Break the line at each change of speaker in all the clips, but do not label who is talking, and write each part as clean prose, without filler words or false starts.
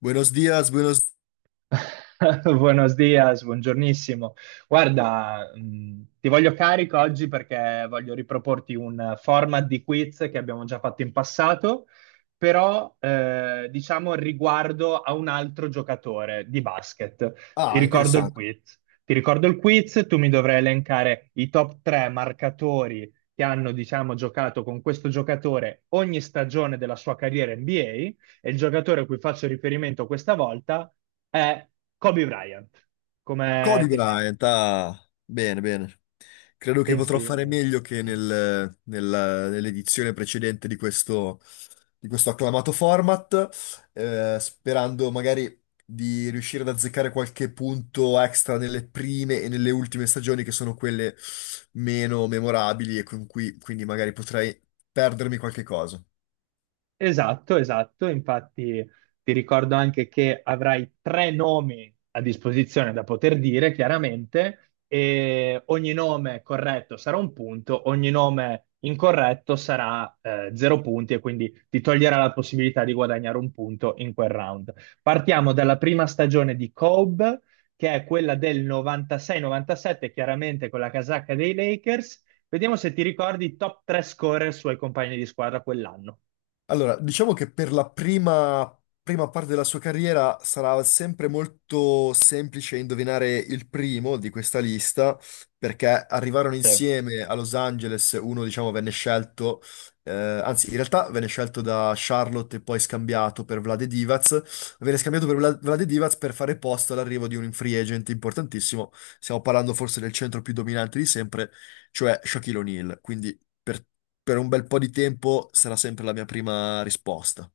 Buenos días.
Buenos dias, buongiornissimo. Guarda, ti voglio carico oggi perché voglio riproporti un format di quiz che abbiamo già fatto in passato, però diciamo riguardo a un altro giocatore di basket. Ti
Ah,
ricordo il
interessante.
quiz. Ti ricordo il quiz, tu mi dovrai elencare i top 3 marcatori che hanno, diciamo, giocato con questo giocatore ogni stagione della sua carriera NBA e il giocatore a cui faccio riferimento questa volta è Kobe Bryant. Come
Kobe
ti senti?
Bryant, ah, bene, bene. Credo che potrò
Pensi...
fare meglio che
Mm.
nell'edizione precedente di questo acclamato format, sperando magari di riuscire ad azzeccare qualche punto extra nelle prime e nelle ultime stagioni, che sono quelle meno memorabili e con cui quindi magari potrei perdermi qualche cosa.
Esatto, esatto. Infatti ti ricordo anche che avrai tre nomi a disposizione da poter dire, chiaramente, e ogni nome corretto sarà un punto, ogni nome incorretto sarà zero punti e quindi ti toglierà la possibilità di guadagnare un punto in quel round. Partiamo dalla prima stagione di Cobb, che è quella del 96-97, chiaramente con la casacca dei Lakers. Vediamo se ti ricordi i top 3 scorer suoi compagni di squadra quell'anno.
Allora, diciamo che per la prima parte della sua carriera sarà sempre molto semplice indovinare il primo di questa lista, perché arrivarono
Sì.
insieme a Los Angeles. Uno diciamo venne scelto, anzi, in realtà venne scelto da Charlotte e poi scambiato per Vlade Divac, venne scambiato per Vlade Divac per fare posto all'arrivo di un free agent importantissimo. Stiamo parlando forse del centro più dominante di sempre, cioè Shaquille O'Neal, quindi per un bel po' di tempo sarà sempre la mia prima risposta.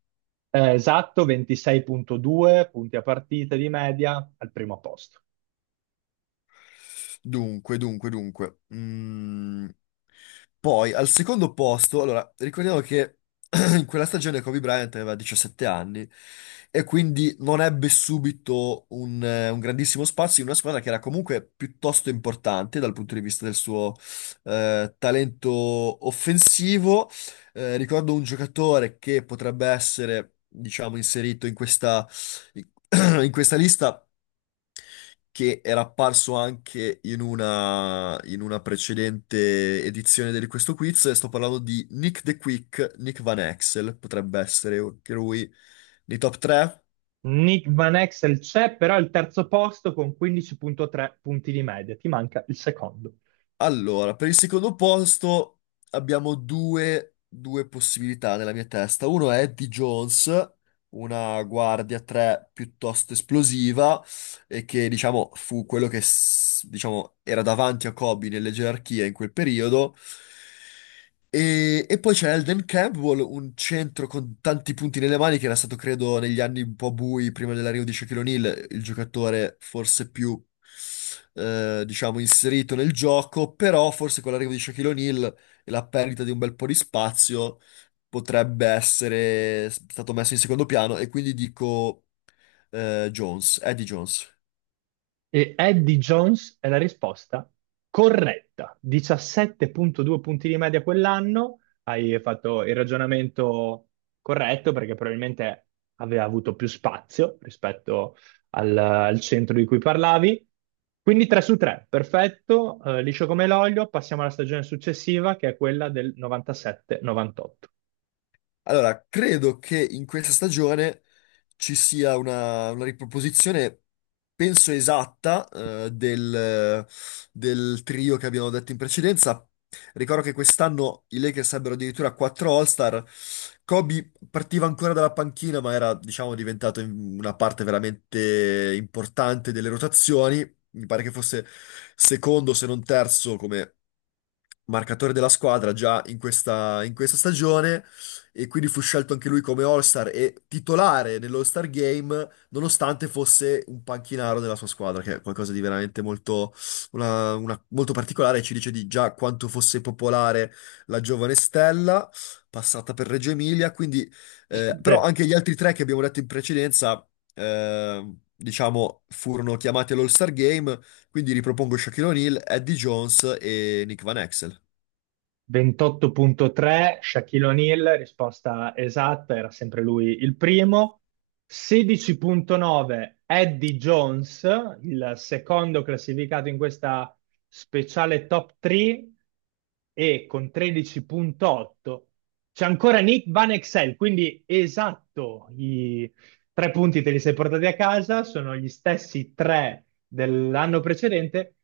Esatto, 26,2 punti a partita di media al primo posto.
Dunque, dunque, dunque. Poi al secondo posto, allora, ricordiamo che in quella stagione Kobe Bryant aveva 17 anni e quindi non ebbe subito un grandissimo spazio in una squadra che era comunque piuttosto importante dal punto di vista del suo talento offensivo. Ricordo un giocatore che potrebbe essere, diciamo, inserito in questa, in in questa lista, che era apparso anche in una precedente edizione di questo quiz. E sto parlando di Nick the Quick, Nick Van Exel. Potrebbe essere anche lui nei top 3.
Nick Van Exel c'è, però è il terzo posto con 15,3 punti di media, ti manca il secondo.
Allora, per il secondo posto abbiamo due possibilità nella mia testa. Uno è Eddie Jones, una guardia 3 piuttosto esplosiva, e che, diciamo, fu quello che, diciamo, era davanti a Kobe nelle gerarchie in quel periodo. E poi c'è Elden Campbell, un centro con tanti punti nelle mani, che era stato, credo, negli anni un po' bui prima dell'arrivo di Shaquille O'Neal, il giocatore forse più, diciamo, inserito nel gioco. Però forse con l'arrivo di Shaquille O'Neal e la perdita di un bel po' di spazio potrebbe essere stato messo in secondo piano, e quindi dico, Jones, Eddie Jones.
E Eddie Jones è la risposta corretta. 17,2 punti di media quell'anno. Hai fatto il ragionamento corretto perché probabilmente aveva avuto più spazio rispetto al centro di cui parlavi. Quindi 3 su 3, perfetto, liscio come l'olio. Passiamo alla stagione successiva che è quella del 97-98.
Allora, credo che in questa stagione ci sia una riproposizione, penso esatta, del trio che abbiamo detto in precedenza. Ricordo che quest'anno i Lakers ebbero addirittura quattro All-Star. Kobe partiva ancora dalla panchina, ma era, diciamo, diventato una parte veramente importante delle rotazioni. Mi pare che fosse secondo, se non terzo, come marcatore della squadra già in questa stagione, e quindi fu scelto anche lui come All-Star e titolare nell'All-Star Game nonostante fosse un panchinaro della sua squadra, che è qualcosa di veramente molto, molto particolare, e ci dice di già quanto fosse popolare la giovane stella passata per Reggio Emilia. Quindi
Sì.
però anche gli altri tre che abbiamo detto in precedenza, diciamo, furono chiamati all'All-Star Game, quindi ripropongo Shaquille O'Neal, Eddie Jones e Nick Van Exel.
28,3, Shaquille O'Neal, risposta esatta, era sempre lui il primo. 16,9, Eddie Jones, il secondo classificato in questa speciale top 3 e con 13,8 c'è ancora Nick Van Exel, quindi esatto. I tre punti te li sei portati a casa, sono gli stessi tre dell'anno precedente.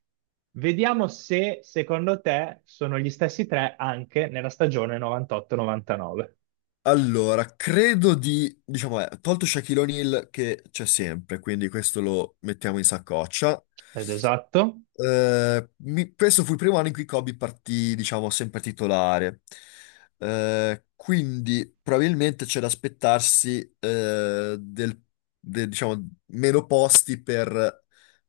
Vediamo se secondo te sono gli stessi tre anche nella stagione 98-99.
Allora, credo di, diciamo, tolto Shaquille O'Neal, che c'è sempre, quindi questo lo mettiamo in saccoccia.
Ed esatto.
Questo fu il primo anno in cui Kobe partì, diciamo, sempre titolare. Quindi probabilmente c'è da aspettarsi diciamo, meno posti per,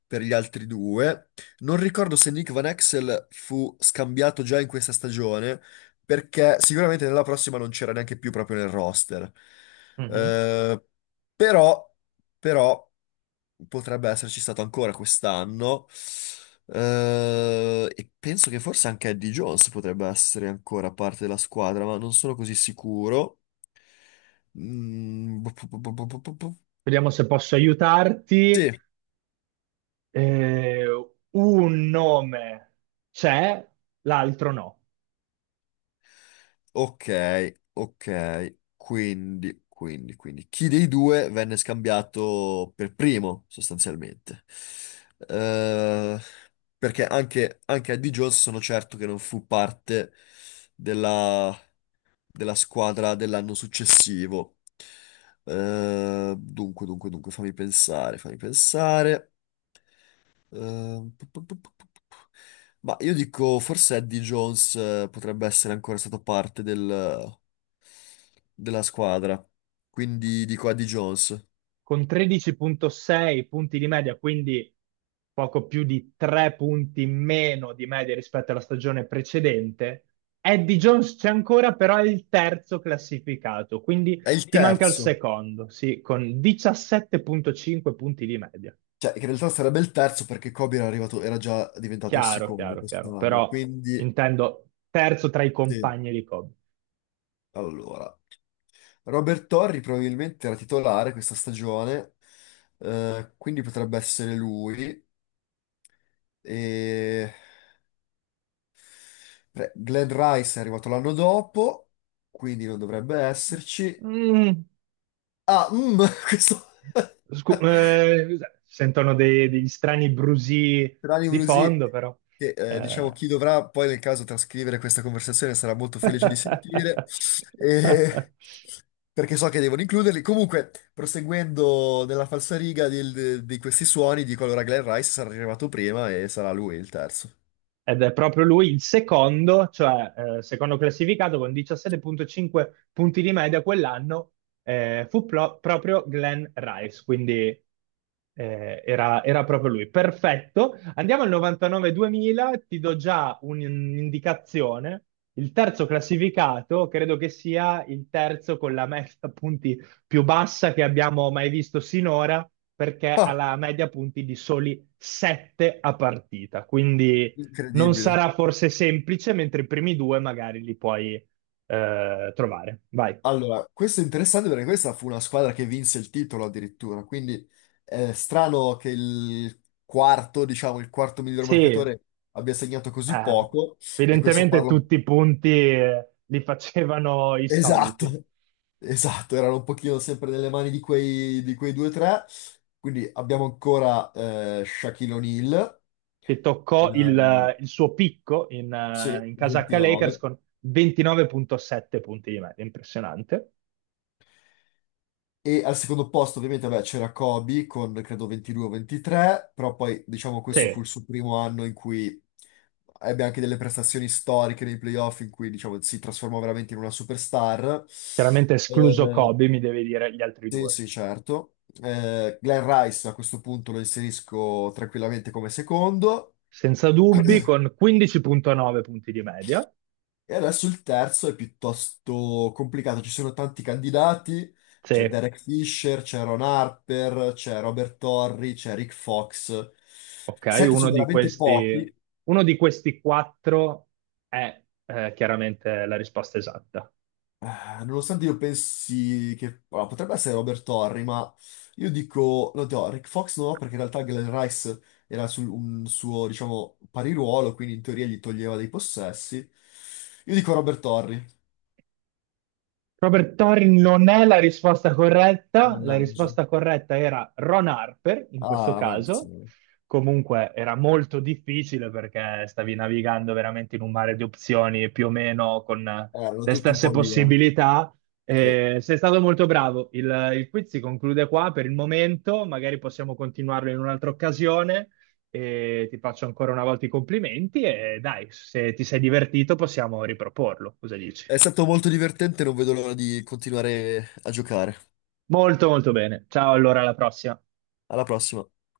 per gli altri due. Non ricordo se Nick Van Exel fu scambiato già in questa stagione, perché sicuramente nella prossima non c'era neanche più proprio nel roster.
Mhm.
Eh, però, però potrebbe esserci stato ancora quest'anno. E penso che forse anche Eddie Jones potrebbe essere ancora parte della squadra, ma non sono così sicuro. Mm, bu- bu- bu- bu- bu- bu- bu-
Vediamo se posso aiutarti.
Sì,
Eh, un nome c'è, l'altro no.
ok, ok. Quindi, quindi, quindi, chi dei due venne scambiato per primo, sostanzialmente? Eh, Perché anche Eddie Jones, sono certo che non fu parte della squadra dell'anno successivo. Dunque, dunque, dunque, fammi pensare, fammi pensare. Eh, pu- pu- pu- pu- pu- pu- ma io dico, forse Eddie Jones, potrebbe essere ancora stato parte della squadra. Quindi dico Eddie Jones.
Con 13,6 punti di media, quindi poco più di 3 punti in meno di media rispetto alla stagione precedente. Eddie Jones c'è ancora, però è il terzo classificato, quindi
È il
ti manca il
terzo.
secondo, sì, con 17,5 punti di media.
Cioè, in realtà sarebbe il terzo perché Kobe era arrivato, era già diventato il
Chiaro,
secondo
chiaro, chiaro,
quest'anno.
però
Quindi,
intendo terzo tra i
sì.
compagni di Kobe.
Allora. Robert Torri probabilmente era titolare questa stagione, quindi potrebbe essere lui. E beh, Glenn Rice è arrivato l'anno dopo, quindi non dovrebbe esserci.
Mm,
Ah, questo.
scu- eh, sentono degli strani brusì
Tranne
di
Brusì,
fondo, però.
che diciamo
Eh,
chi dovrà poi nel caso trascrivere questa conversazione sarà molto
Eh,
felice di sentire, e- perché so che devono includerli. Comunque, proseguendo nella falsariga di questi suoni, dico allora Glenn Rice sarà arrivato prima e sarà lui il terzo.
Ed è proprio lui il secondo, cioè secondo classificato con 17,5 punti di media quell'anno, fu proprio Glenn Rice, quindi era proprio lui. Perfetto. Andiamo al 99-2000, ti do già un'indicazione. Il terzo classificato credo che sia il terzo con la media punti più bassa che abbiamo mai visto sinora, perché ha
Ah,
la media punti di soli 7 a partita, quindi non
incredibile.
sarà forse semplice, mentre i primi due magari li puoi trovare. Vai.
Allora, questo è interessante perché questa fu una squadra che vinse il titolo addirittura, quindi è strano che il quarto, diciamo, il quarto miglior
Sì,
marcatore abbia segnato così poco, e questo
evidentemente
parla.
tutti i punti li facevano i soliti,
Esatto, esatto, erano un pochino sempre nelle mani di quei, due o tre. Quindi abbiamo ancora Shaquille O'Neal,
che toccò
eh,
il suo picco in, eh,
sì,
in casacca Lakers
29.
con 29,7 punti di media, impressionante.
E al secondo posto ovviamente vabbè, c'era Kobe con credo 22 o 23, però poi diciamo questo fu
Sì,
il suo primo anno in cui ebbe anche delle prestazioni storiche nei playoff, in cui diciamo si trasformò veramente in una superstar.
chiaramente escluso
Eh,
Kobe, mi devi dire gli altri
Sì,
due.
sì, certo. Glenn Rice a questo punto lo inserisco tranquillamente come secondo.
Senza dubbi, con 15,9 punti di media.
E adesso il terzo è piuttosto complicato. Ci sono tanti candidati. C'è
Sì,
Derek Fisher, c'è Ron Harper, c'è Robert Torrey, c'è Rick Fox.
ok,
Sette sono veramente pochi.
uno di questi quattro è chiaramente la risposta esatta.
Nonostante io pensi che, allora, potrebbe essere Robert Torri, ma io dico, no, dico, Rick Fox no, perché in realtà Glenn Rice era un suo, diciamo, pariruolo, quindi in teoria gli toglieva dei possessi. Io dico Robert Torri,
Robert Torrin non è la
mannaggia.
risposta corretta era Ron Harper in questo
Ah,
caso.
maledizione.
Comunque era molto difficile perché stavi navigando veramente in un mare di opzioni più o meno con
Erano
le
tutti un
stesse
po' lì, eh.
possibilità.
Sì.
Sei stato molto bravo. Il quiz si conclude qua per il momento, magari possiamo continuarlo in un'altra occasione. E ti faccio ancora una volta i complimenti e dai, se ti sei divertito possiamo riproporlo. Cosa dici?
È stato molto divertente, non vedo l'ora di continuare a giocare.
Molto molto bene. Ciao, allora alla prossima.
Alla prossima.